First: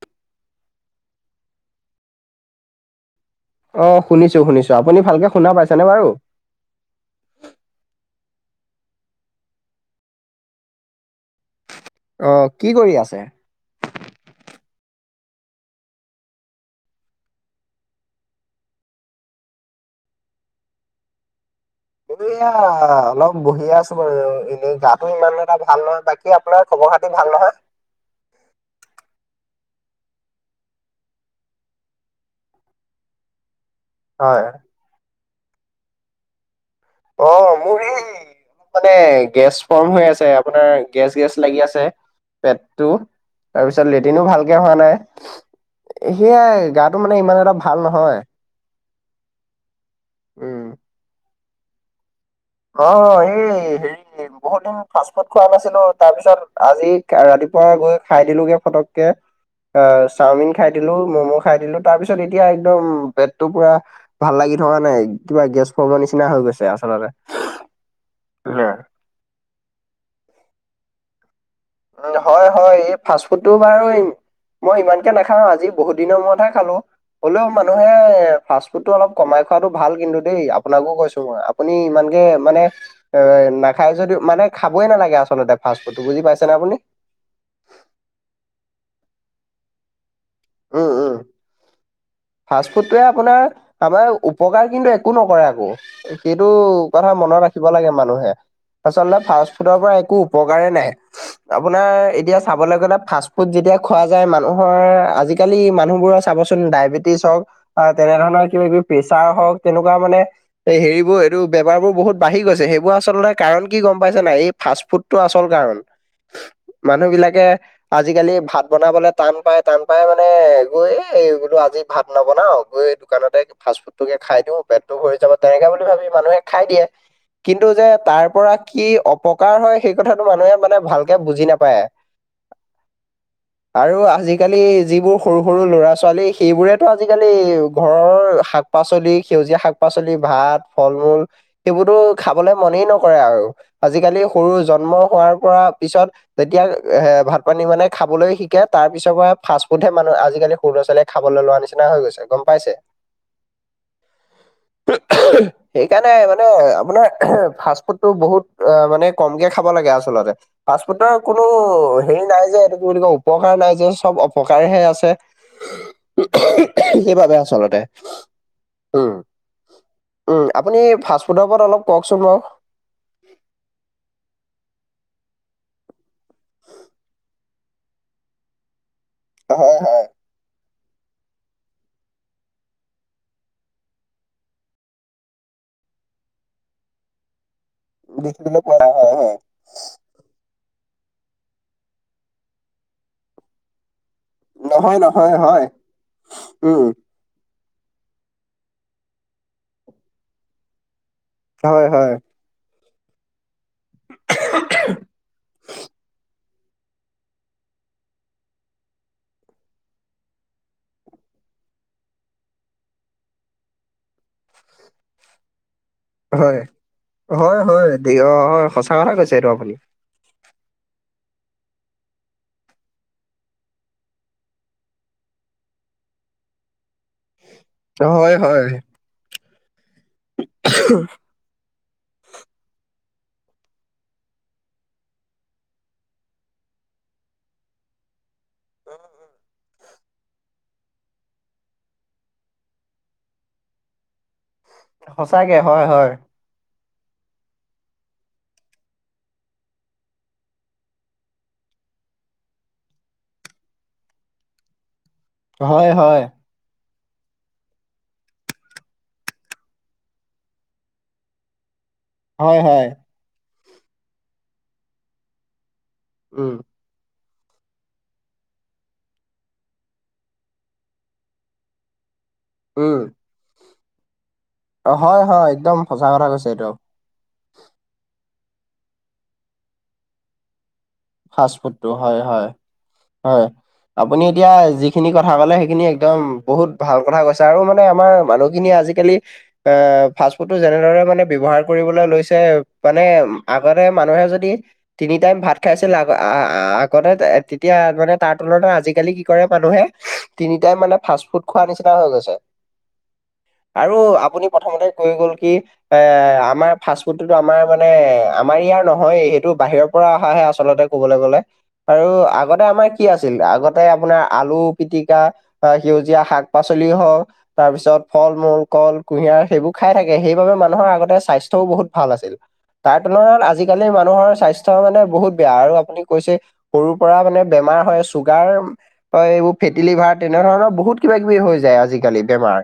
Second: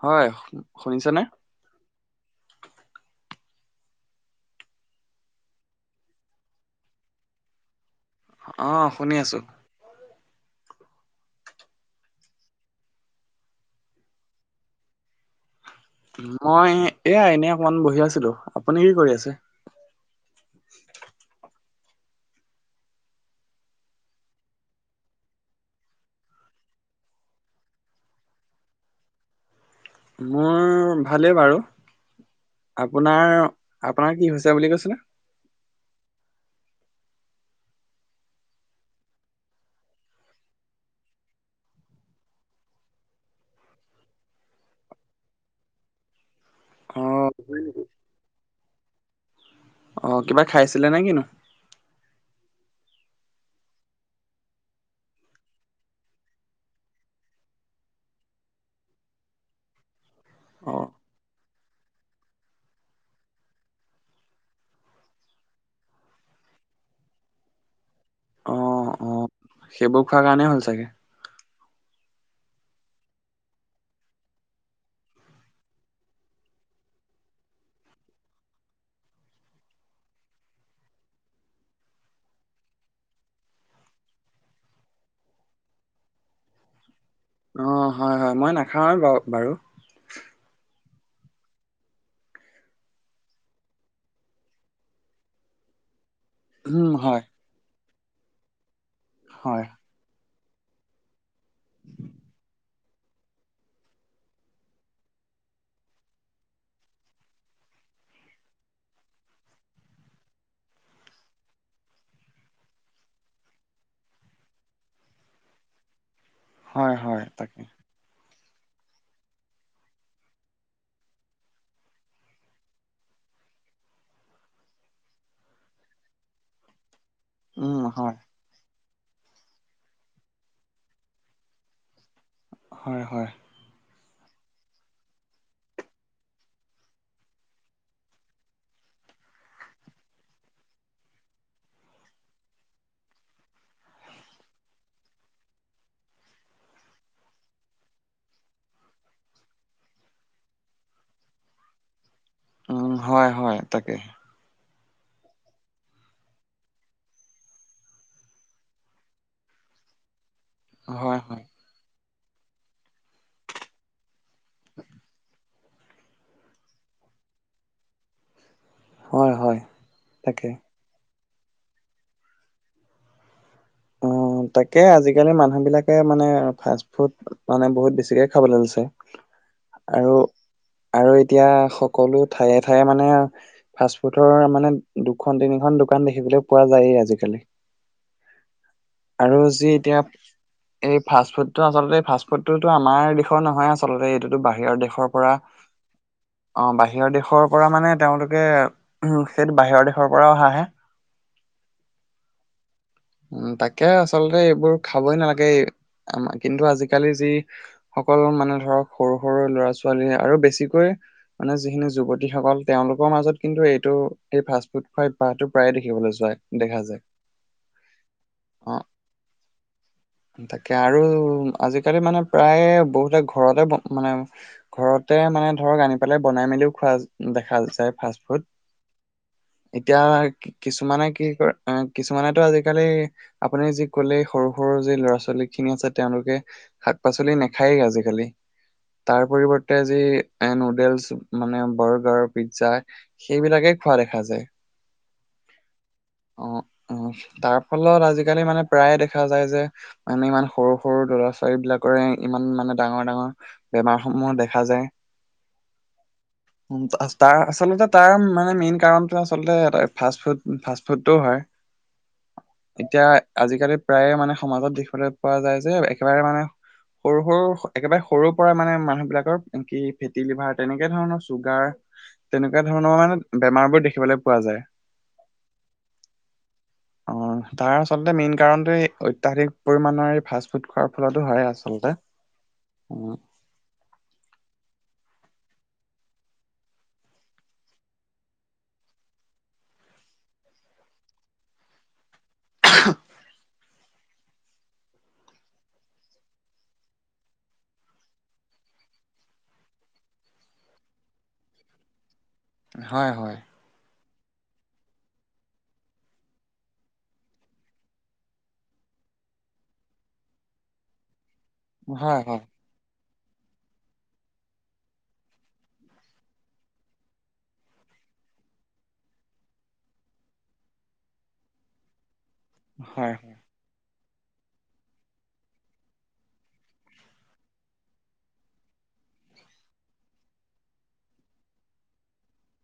হয়, শুনিছ নে? অ, শুনিছো-শুনিছো আপুনি ভালকে শুনা পাইছানে বাৰু। অহ, শুনি আছো। আহ, কি কৰি আছে? মই এয়া এনে অকমান বহি আছিলো আপুনি কি কৰি আছে? [inaudible] এই এয়া অলপ বহিয় আছো বাৰু এনেই গাটো ইমান এটা ভাল নহয় বাকী আপোনাৰ খবৰ, গাটো ভাল নহয়। [inaudible] মোৰ ভালেই বাৰু আপোনাৰ? আপোনাৰ কি হয় হৈছে বুলি কৈছিলে? অ, মোৰ এই, মানে গেছ ফৰ্ম হৈ আছে আপোনাৰ গেছ-গেছ লাগি আছে পেটটো। তাৰপিছত লেটিনো ভালকে হোৱা নাই। সেয়াই গাটো মানে ইমান এটা ভাল নহয়। অ, কিবা উম। খাইছিলে নে কিনো? অ, এই হেৰি বহুত দিন ফাষ্ট ফুড খোৱা নাছিলো তাৰ পিছত আজি ৰাতিপুৱা গৈ খাই দিলোগে ফটককে। আহ চাওমিন খাই অঁ দিলো ম'ম' খাই দিলো তাৰ পিছত এতিয়া একদম বেটটো পুৰা ভাল লাগিল। থকা নাই কিবা গেছ ফবৰ নিচিনা হৈ গৈছে আচলতে হ। অঁ অঁ সেইবোৰ খোৱাৰ কাৰণেই হ'ল চাগে। উ হয় হয় এই ফাষ্ট ফুডটোও বাৰু। মই ইমানকে নাখাও আজি বহুত দিনৰ মূৰতহে খালো। হ'লেও মানুহে ফাষ্ট ফুডটো অলপ কমাই খোৱাটো ভাল কিন্তু দেই আপোনাকো কৈছো মই আপুনি ই। মানে নাখাই যদিও মানে খাবই নালাগে আচলতে ফা ফুড বুজি পাই। আপুনি? অঁ হয় হয় মই নাখাওঁ আৰু ব বাৰু। উম উম। [inaudible] ফাষ্ট ফুডটোৱে আপোনাৰ আমাৰ উপকাৰ কিন্তু একো নকৰে আকৌ। সেইটো উম কথা হয় মনত ৰাখিব লাগে মানুহে আচলতে ফাষ্ট হয় ফুডৰ পৰা একো। উপকাৰে নাই। আপোনাৰ এতিয়া চাবলৈ গ'লে ফাষ্ট ফুড যেতিয়া খোৱা যায় মানুহৰ আজি। আজিকালি মানুহবোৰৰ চাবচোন ডায়েবেটিছ হওক তেনে ধৰণৰ কিবা কিবি প্ৰেচাৰ হওক তেনেকুৱা মানে। এই হেৰিবোৰ এইটো বেমাৰ বোৰ বহুত বাঢি গৈছে সেইবোৰ আচলতে কাৰণ কি গম পাইছে নাই এই ফাষ্ট ফুডতটো আচলতে। কাৰ হয় মানুহ হয় বিলাকে তাকে। আজিকালি ভাত বনাবলে টান পায় টান পাই মানে। [unintelligible] এই এই বোলো আজি ভাত নবনাও গৈ দোকানতে ফাষ্ট ফুড কে খাই দিও পেটটো ভৰি যাব তেনেকে বুলি। ভি মানুহে খাই দিয়ে কিন্তু উম যে হয় তাৰ পৰা। কি অপকাৰ হয় সেই কথাটো মানুহে মানে ভালকে বুজি নাপায়। হয়, হয়। আৰু আজিকালি যিবোৰ সৰু-সৰু ল'ৰা ছোৱালী সেইবোৰেতো আজিকালি, ঘৰৰ শাক পাচলি সেউজীয়া শাক পা পাচলি, ভাত, ফল মূল, সেইবোৰোটো খাবলৈ মনেই নকৰে আৰু, আজিকালি সৰু জন্ম মই শুৱাৰ পৰা পিছত যেতিয়া, এ ভাত পানী মানে খাবলৈ শিকে তাৰ পিছৰ পৰা ফাছ সোধে মানুয়ে, আজিকালি সৰু লৰা ছোৱালীয়ে খাবলৈ লোৱাৰ নিচিনা হৈ গৈছে। গম পাইছে উম, হয়-হয় তাকে। সেইকাৰণে মানে আপোনাৰ ফাষ্টফুডটো বহুত মানে কমকে খাব লাগে আচলতে। ফাষ্টফুটৰ হয় কোনো হয় হেৰি নাই যে এইটো কি বুলি কয় উপকাৰ নাই যে, চব অপ পকাইহে আছে সেইবাবে আচলতে। উম, হয় হয় উম, তাকে। আপুনি ফাষ্টফুডৰ ওপৰত অলপ কওকচোন বাৰু। [inaudible] তাকে আজিকালি মানুহ বিলাকে মানে ফাষ্টফুড মানে বহুত বেছিকে খাবলৈ লৈছে। হয়, হয়। আৰু আৰু এতিয়া সকলো ঠায়ে-ঠায়ে মানে, ফাষ্টফুডৰ মানে দুখন তিনিখন দোকান দে দেখিবলে পোৱা যায়েই আজিকালি। দিখ বিলাক আৰু যি এতিয়া এই ফাষ্টফুডটো আচলতে এই ফাষ্ট ফুডটো তো আমাৰ দেশৰ নহয় আচলতে এইটো বাহিৰৰ নহয়, দেশৰ পৰা নহয়, হয়, অ', উম, বাহিৰৰ দেশৰ পৰা মানে তেওঁলোকে উম, সেইটো বাহিৰৰ দেশৰ পৰা অহা হে। হয়-হয়। উম, তাকে আচলতে এইবোৰ খাবই নালাগে আমাক কিন্তু আজিকালি যি সকলো মানে ধৰক, সৰু-সৰু ল'ৰা ছোৱালী আৰু বেছিকৈ মানে যিখিনি যুৱতীসকল তেওঁলোকৰ মাজত কিন্তু এইটো এই ফাষ্ট ফুড খোৱা অভ্যাসতো প্ৰায় দেখি দেখিবলৈ যায়, হয়, দেখা যায়। হয় হয়, অ', সঁচা কথা কৈছে এইটো আপুনি। তাকে আৰু আজিকালি মানে প্ৰায়ে বহুতে ঘৰতে ব মানে ঘৰতে মানে ধৰক আনি পেলাই বনাই মেলিও খোৱা দেখা যায় হয়, ফাষ্টফুড। হয়, এতিয়া কিছুমানে কি কৰে, এ কিছুমানে ত' আজিকালি, আপুনি যি ক'লেই সৰু-সৰু যি ল'ৰা ছোৱালী খিনি আছে তেওঁলোকে শাক পাচলি নেখায়েই আজিকালি, তাৰ পৰিবৰ্তে তে যি, এ নুডেলছ মানে বাৰ্গাৰ, পিজ্জা, সেইবিলাকে খোৱা দেখা যায়। সঁচাকে হয়-হয়। [unintelligible] তাৰ ফলত আজিকালি মানে প্ৰায়ে দেখা যায় যে, মানে ইমান সৰু-সৰু ল'ৰা ছোৱালী বিলাকৰে ইম মান মানে ডাঙৰ-ডাঙৰ, বেমাৰ সমূহ দেখা যায়। হয়-হয়। তাৰ আচলতে তাৰ মানে মেইন কাৰণটো আচলতে ফাষ্টফুড-ফাষ্টফুডটোও হয়। হয়, হয়, এতিয়া আজিকালি প্ৰায়ে মানে সমাজত দেখিবলৈ পোৱা যায় যে এক একেবাৰে মানে, উম, সৰু সৰু একেবাৰে সৰুৰ পৰাই মানে মানুহ বিলাকৰ, কি ফেটি লিভাৰ তেনেকে ধৰণৰ, চুগাৰ তেনেকুৱা ধৰণৰ উম, মানে, বেমাৰ বোৰ দেখিবলে অ', হয়-হয় একদম সচা কথা কৈছে এইটো। অ', তাৰ আচলতে মেইন কাৰণটোৱে অত্যাধিক পৰিমাণৰ এই ফাষ্টফুড ফাষ্টফুডটো হয়-হয়, উম, হয়, আপুনি এতিয়া যিখিনি কথ কথা কলে সেইখিনি একদম, বহুত ভাল কথা কৈছে আৰু মানে আমাৰ মানুহখিনিয়ে আজিকালি, এ ফা ফাষ্টফুডটো যেনেদৰে মানে ব্যৱহাৰ কৰিবলৈ লৈছে। মানে আগতে মানুহে যদি তিনি টাইম ভাত, খাইছিল আগ-আগতে তেতিয়া মানে তাৰ তুলনাত আজিকালি কি কৰে মানুহে, তিন তিন টাইম মানে ফাষ্ট ফুড খোৱা নিচিনা হৈ গৈছে। হয়-হয়। আৰু আপুনি প্ৰথমতে কৈ গ'ল কি, এ আমাৰ ফাষ্ট ফুডটোতো আমাৰ মানে, আমাৰ ইয়াৰ নহয়ে। সেইটো বাহিৰৰ পৰা অহা হে আচলতে ক'বলৈ গ'লে, আৰু হয় হয়, আগতে আমাৰ কি আছিল, আগতে আপোনাৰ আলু পিতিকা, বা সেউজীয়া শাক পাচলি হওক, তাৰপিছত ফল মূল কল, কুঁহিয়াৰ সেইবোৰ খাই থাকে সেইবাবে মানুহৰ আগতে স্বাস্থ্যও বহুত ভাল আছিল। হয় তাৰ হয়, তুলনাত আজিকালি মানুহৰ স্বাস্থ্য মানে বহুত বেয়া আৰু আপুনি কৈছে সৰুৰ পৰা মানে বেমাৰ হয় চুগাৰ এইবোৰ ফেটি লিভাৰ তেনে। তেনে ধৰণৰ বহুত কিবা-কিবি হৈ যায় আজিকালি বেমাৰ।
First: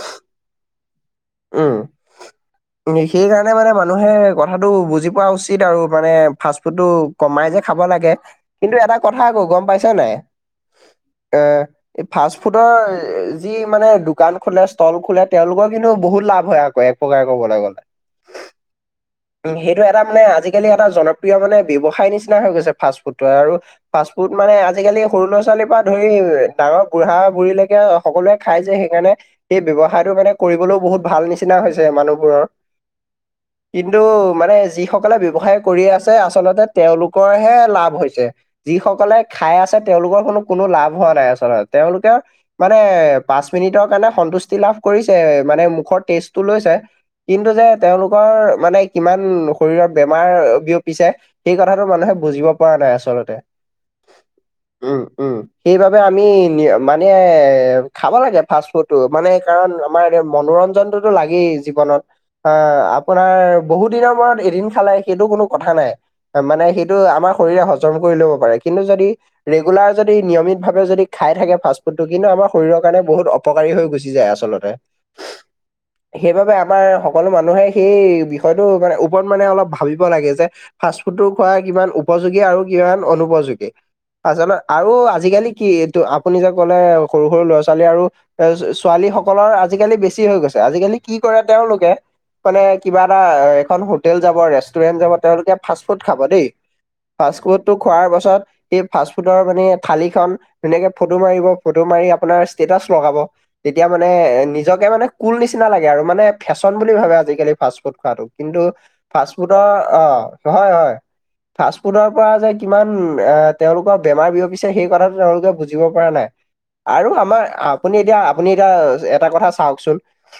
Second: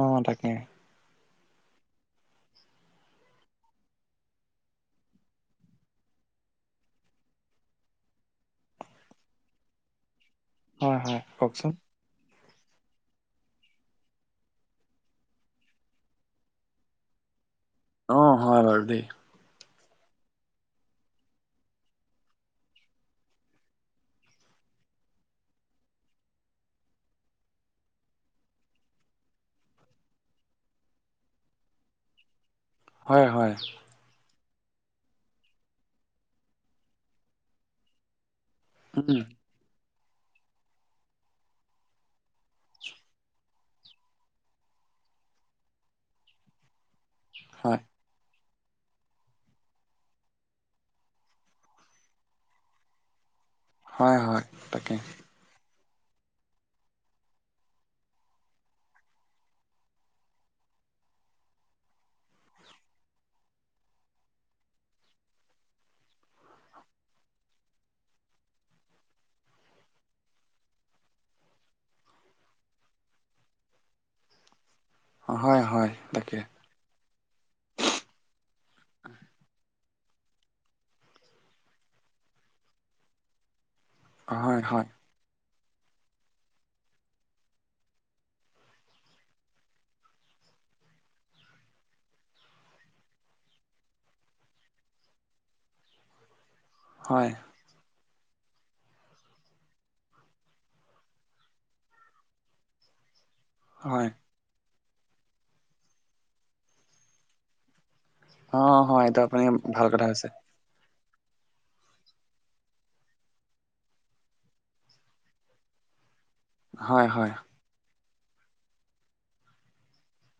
অ', তাকে। উম, সেই কাৰণে মানে মানুহে কথাটো বুজি পোৱা উচিত আৰু মানে ফাষ্ট ফুডটো কমাই। খাব লাগে কিন্তু এটা কথা আকৌ গম পাইছেনে। হয় হয়, কওকচোন। ফুটৰ, যি মানে দোকান খোলে ষ্টল খোলে তেওঁলোকৰ হেনো বহুত লাভ হয় আকৌ এক প্ৰকাৰে কবলৈ গ'লে। অ', হয় আৰু দে। উম, সেইটো এটা মানে আজিকালি এটা জনপ্ৰিয় মানে ব্যৱসায় নিচিনা হৈ গৈছে ফাষ্ট ফুড আৰু ফাষ্ট ফুড মানে। আজিকালি সৰু ল'ৰা-ছোৱালীৰ পৰা ধৰি ডাঙৰ বুঢ়া-বুঢ়ীলৈকে সকলোৱে খাই যে সেইকাৰণে। এই ব্যয়ৱসায়টো মানে কৰিবলৈও বহুত ভাল নিচিনা হৈছে মানুহবোৰৰ। হয়, হয়, কিন্তু মানে যিসকলে ব্যৱসায় কৰি আছে আচলতে তেওঁলোকৰহে লাভ হৈছে। যি সকলে উম, খাই আছে। তেওঁলোকৰ কোনো-কোনো লাভ হোৱা নাই। আচলতে তেওঁলোকে মানে পাঁচ মিনিটৰ কাৰণে সন্তুষ্টি লাভ। কৰিছে, মানে মুখৰ ষ্টেটো লৈছে, কিন্তু যে হয়, তেওঁলোকৰ মানে কিমান শৰীৰৰ বেমাৰ বিয়পিছে, সেই কথাটো মানুহে বুজিব পৰা নাই আচলতে। হয়, হয়, তাকে। উম, উম, সেইবাবে আমি মানে খাব লাগে ফাষ্ট ফুডটো মানে কাৰণ আমাৰ মনোৰন জনতো লাগেই জীৱনত অহ আপোনাৰ বহু দিনৰ মূৰত এদিন খালে সেইটো কোনো কথা নাই। মানে সেইটো আমাৰ শৰীৰে হজম কৰি ল'ব পাৰে কিন্তু যদি ৰেগুলাৰ যদি নিয়মিত ভাৱে যদি খা খাই থাকে ফাষ্টফুডটো কিন্তু আমাৰ শৰীৰৰ কাৰণে বহুত অপকাৰী হৈ গুচি যায় আচলতে। হয় হয়, তাকে, সেইবাবে আমাৰ সকলো মানুহে সেই বিষয়টো মানে ওপৰত মানে অলপ ভাল ভাবিব লাগে যে ফাষ্টফুডো খোৱা কিমান উপযোগী আৰু কিমান অনুপযোগী। আৰু জানা হয় হয়, আৰু আজিকালি। কি এইটো আপুনি যে ক'লে সৰু-সৰু ল'ৰা ছালী আৰু এ ছোৱালী সকলৰ আজিকালি বেছি হৈ গৈছে। আজিকালি কি কৰে তেওঁলোকে। মানে কিবা এটা এখন হোটেল যাব ৰেষ্টুৰেণ্ট যাব তেওঁলোকে ফাষ্ট ফুড খাব দেই। হয় ফাষ্টফুড টো খোৱাৰ পাছ পিছত এই ফাষ্ট ফুডৰ মানে থালি খন ধুনীয়াকে ফটো মাৰিব ফটো মাৰি আপোনাৰ ষ্টেটাচ লগাব তেতিয়া হয়। মানে নিজকে মানে কুল নিচিনা লাগে আৰু মানে ফেশ্বন বুলি ভাবে আজিকালি ফাষ্টফুড। খোৱাটো অ কিন্তু হয় এইটো ফাষ্ট আপুনি ফুডৰ ভাল অ, কথা কৈছে হয়-হয়। ফাষ্ট ফুডৰ পৰা যে কিমান এ তেওঁলোকৰ বেমাৰ বিয়পিছে সেই কথাটো তেওঁলোকে বুজিব পৰা নাই। হয় আৰু হয় আমাৰ আপুনি এতিয়া আপুনি এতিয়া এটা কথা চাওঁচোন।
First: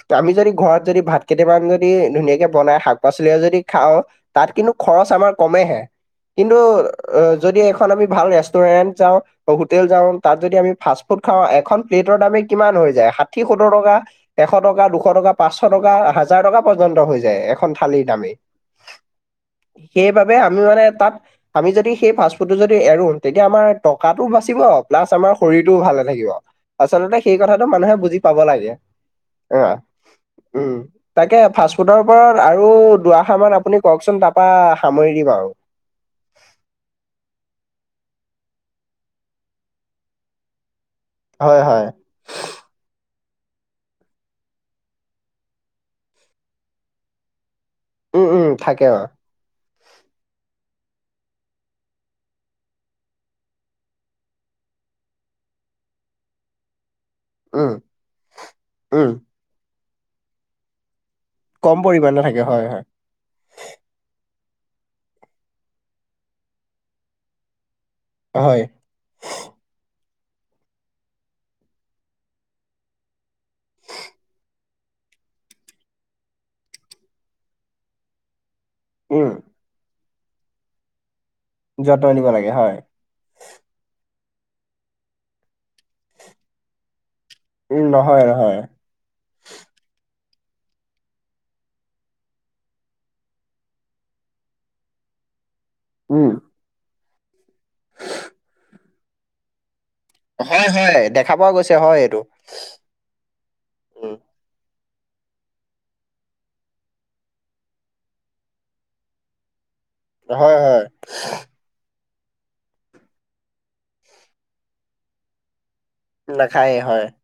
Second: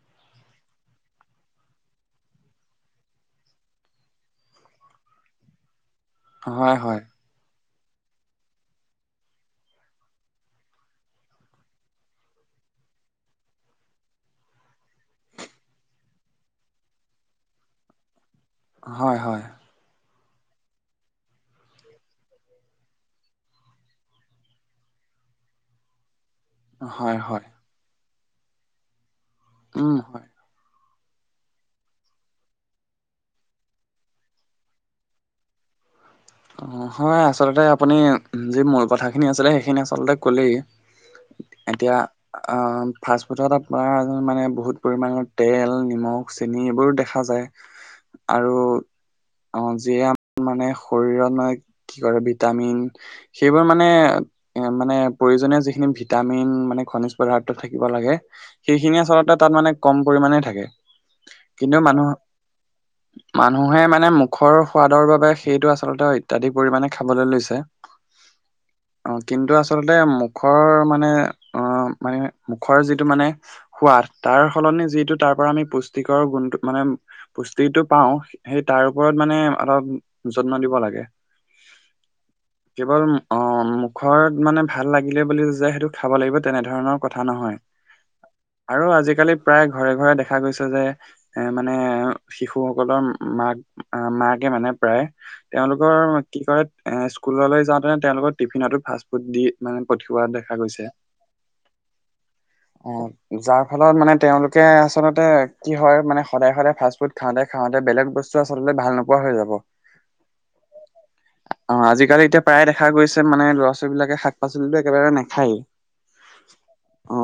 তে আমি যদি ঘৰত যদি ভাত কেইটামান যদি ধুনীয়াকে বনাই শাক-পাচলিয়ে যদি খাওঁ তাত কিন্তু [unintelligible] খৰছ আমৰ কমেহে কিন্তু হয় হয় অ, যদি সেই আমি ভাল ৰেষ্টুৰেন্ট যাওঁ, হোটেল যাওঁ তাত যদি আমি ফাষ্ট ফুড খাওঁ এখন প্লেটৰ দামে কিমান। হৈ যায়, ষাঠি সত্তুৰ টকা এশ টকা, দুশ টকা, পাঁচশ টকা, হাজাৰ টকা পৰ্যন্ত হৈ যায় এখন থালিৰ দামেই। হয়-হয়। সেইবাবে আমি মানে তাত আমি যদি সেই পাচপুটো যদি এৰো তেতিয়া আমাৰ টকাাতটো বাচিব তাছ আমাৰ শৰীৰটোও ভালে থাকিব হয় আচলতে সেই হয় কথাটো মানুহে বুজি পাব লাগে হ উম হয় উম তাকে ফাষ্টফুডৰ ওপৰত আৰু দআষাৰান আপুনি কওকচোন তাৰপৰা সামৰি দিম আৰু হয় অ হয় আচলতে আপুনি যি মূল কথাখিনি আছিলে সেইখিনি আচলতে ক'লেই হয় হয় এতিয়া আহ ফাষ্টফুডত আপোনাৰ মানে বহুত পৰিমাণৰ তেল নিমখ চেনি এইবোৰো দেখা যায় উম উম আৰু থাকে অ অ যিয়ে মানে শৰীৰত মানে কি কৰে ভিটামিন সেইবোৰ মানে এ মানে প্ৰয়োজনীয় যিখিনি ভিটামিন মানে খনিজ উম থাকিব লাগে সেইখিনিয়ে উম আচলতে তাত মানে কম পৰিমণে থাকে কিন্তু কম মানুহ পৰিমাণে থাকে হয় হয়। মানুহে মানে খৰ সোৱাদৰ বাবে সেইটো আচলতে অত্যাধিক পৰিমাণে খাবলৈ লৈছে হয় অ কিন্তু আচলতেোক মুখৰ মানে অ মানে মুখৰ যিটো মানে সোৱাদ তাৰ সলনি যিটো তাৰ ত পৰা আমি পুষ্টিকৰ গুণ মানে পুষ্টিটো পাওঁ সেই তাৰ ওপৰত উম মানে অলপ যত্ন দিব লাগে যত্ন দিব লাগে হয় কেৱল অ ঘৰত মানে ভাল লাগিলে বুলি যোয় সেইটোোক খাব লাগিব তেনেধৰণৰ ক নহয় উম নহয় নহয় আৰু আজিকালি প্ৰায় ঘৰে ঘৰে দেখা গৈছে যে এ মানে শিশুসকলৰ মাক মাকে মানে প্ৰায় তেওঁলোকৰ উম। কি কৰে এ স্কুললৈ যাওঁতেনে তেওঁলোকৰ টিফিনতো ফাষ্ট ফুড দি মানে পঠিওৱা দেখা হয় গৈছে। হয় দেখা পোৱা গৈছে হয় এইটো অ যাৰ ফলত মানে উম তেওঁলোকে আচলতে কি হয় মানে সদায় সদায় ফাষ্ট ফুড খাওঁতে খাওঁতে বেলেগ বস্তু আচলতে ভাল নোপোৱা হৈ যাব হয় হয় অ আজিকালি এতিয়া প্ৰায় দেখা গৈছে মানে ল'ৰা ছোৱালবলাকে শাক পাচলিতো একেবাৰে নাখায়েই নাখায়ে হয় অ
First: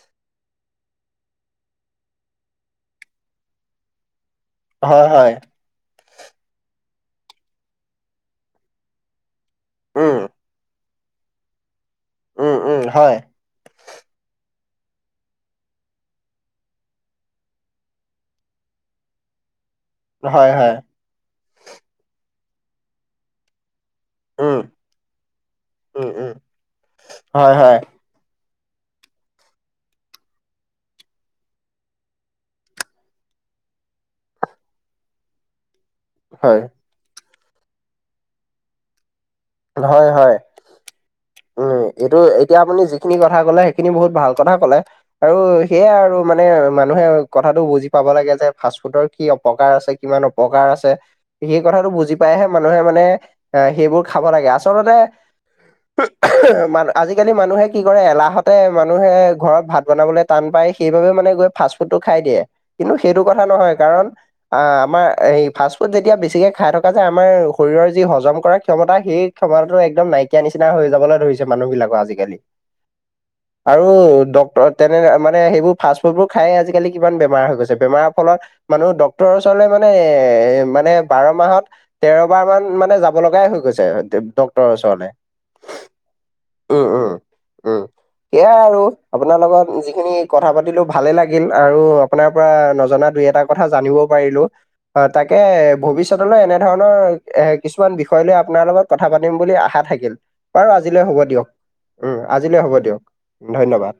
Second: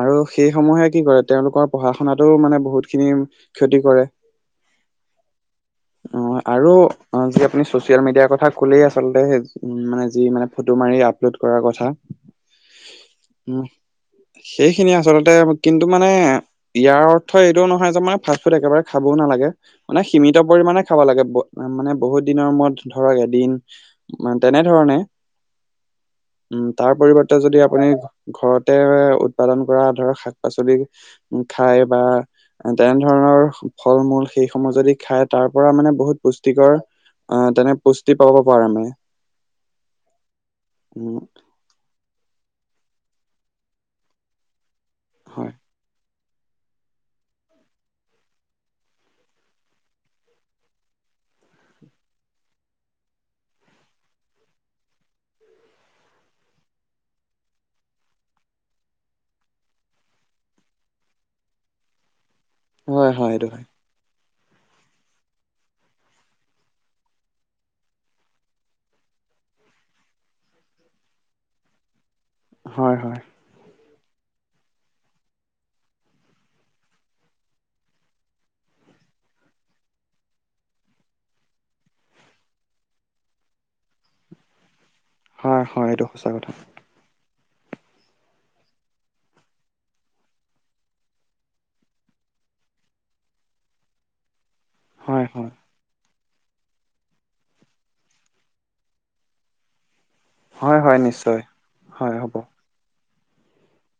আৰু সেইসমূহে কি কৰে তেওঁলোকৰ পঢ়া শুনাাতোও মানে বহুত খিনি ক্ষতি কৰে হয় হয় অ আৰু অ যি আপুনি ছচিয়েল মিডিয়াৰ কথা ক'লেই আচলতে উ মানে উম। যি মানে ফটো মাৰি আপলোড কৰাৰ কথা উম, উম, হয়, উম সেইখিনিয়ে আচলতে কিন্তু মানে ইয়াৰ অৰ্থ এইটোও নহয় যে মানে ফাষ্ট ফুড একেবাৰে খাবও নালাগে মানে সীমিত হয়, হয়, পৰিমাণে খাব লাগে মানে বহুত দিনৰ মূৰত ধৰক এদিন উম, তেনেধৰণে উম তাৰ পৰিৱৰ্তে হয়, যদি হয়, আপুনি ঘৰত উৎপাদন কৰা ধৰক শাক পাচলি খাই বা তেনে ধৰণৰ ফল মূল সেইসমূহ যদি খাই তাৰ পৰা মানে বহুত হয়। পুষ্টিকৰ আহ তেনে পুষ্টি পাব পাৰোমে হয় হয় উ এইটো এই এতিয়া আপুনি যিখিনি কথা কলে সেইখিনি বহুত ভাল কথা ক'লে আৰু হয়, সেয়াই আৰু মানে মানুহে কথাাতটো বুজি পাব লাগে যে ফাষ্ট ফুডৰ কি অপকাৰ আছে কিমান অপকাৰ আছে সেই কথাটো বুজি পাইহে মানুহে মানে আহ সেইবোৰ খাব লাগে আচলতে মান আজিকালি মানুহে কি কৰে এলাহতে মানুহে ঘৰত ভাত বনাবলৈ টান পায় সেইবাবে মানে গৈ ফাষ্ট ফুডটো খাই দিয়ে কিন্তু হয়, সেইটো হয়, কথা এইটো হয়, নহয় কাৰণ আ আমাৰ এই ফাষ্ট ফুড যেতিয়া বেছিকে খাই থকা যায় আমাৰ শৰীৰৰ যি হজম কৰা ক্ষমতা সেই ক্ষমতাটো একম নাইকিয়া নিচিনা হৈ যাবলৈ ধৰিছে মানুহবিলাকো আজিকালি হয় হয় আৰু ডক্তৰ তেনে মানে সেইবোৰ ফাষ্ট ফুডবোৰ খাই আজিকালি কিমান বেমাৰ হৈ গৈছে বেমাৰৰ ফলত মানুহ ডক্তৰৰ ওচৰলে মানে এ মানে বাৰ মাহত তেৰ বাৰ মান মানে যাব লগাই হৈ গৈছে ডে- ডক্তৰৰ ওচৰ হয়-হয় এইটো সঁচা কথা। উম, উম, এয়া আৰু আপোনাৰ লগত যিখিনি কথা পাতিলো ভালে লাগিল আৰু আপোনাৰ পৰা নজনা দুই, এটা কথা জানিব পাৰিলোঁ। অ, হয়, তাকে হয়, ভৱিষ্যতলৈ এনেধৰণৰ এ কিছুমান বিষয় লৈ আপ আপোনাৰ লগত কথা পাতিম বুলি আশা থাকিল বাৰু হয়, হয়, আজিলৈ হ'ব নিশ্চয়, দিয়ক উম, আজিলৈ হ'ব দিয়ক। ধন্যবাদ।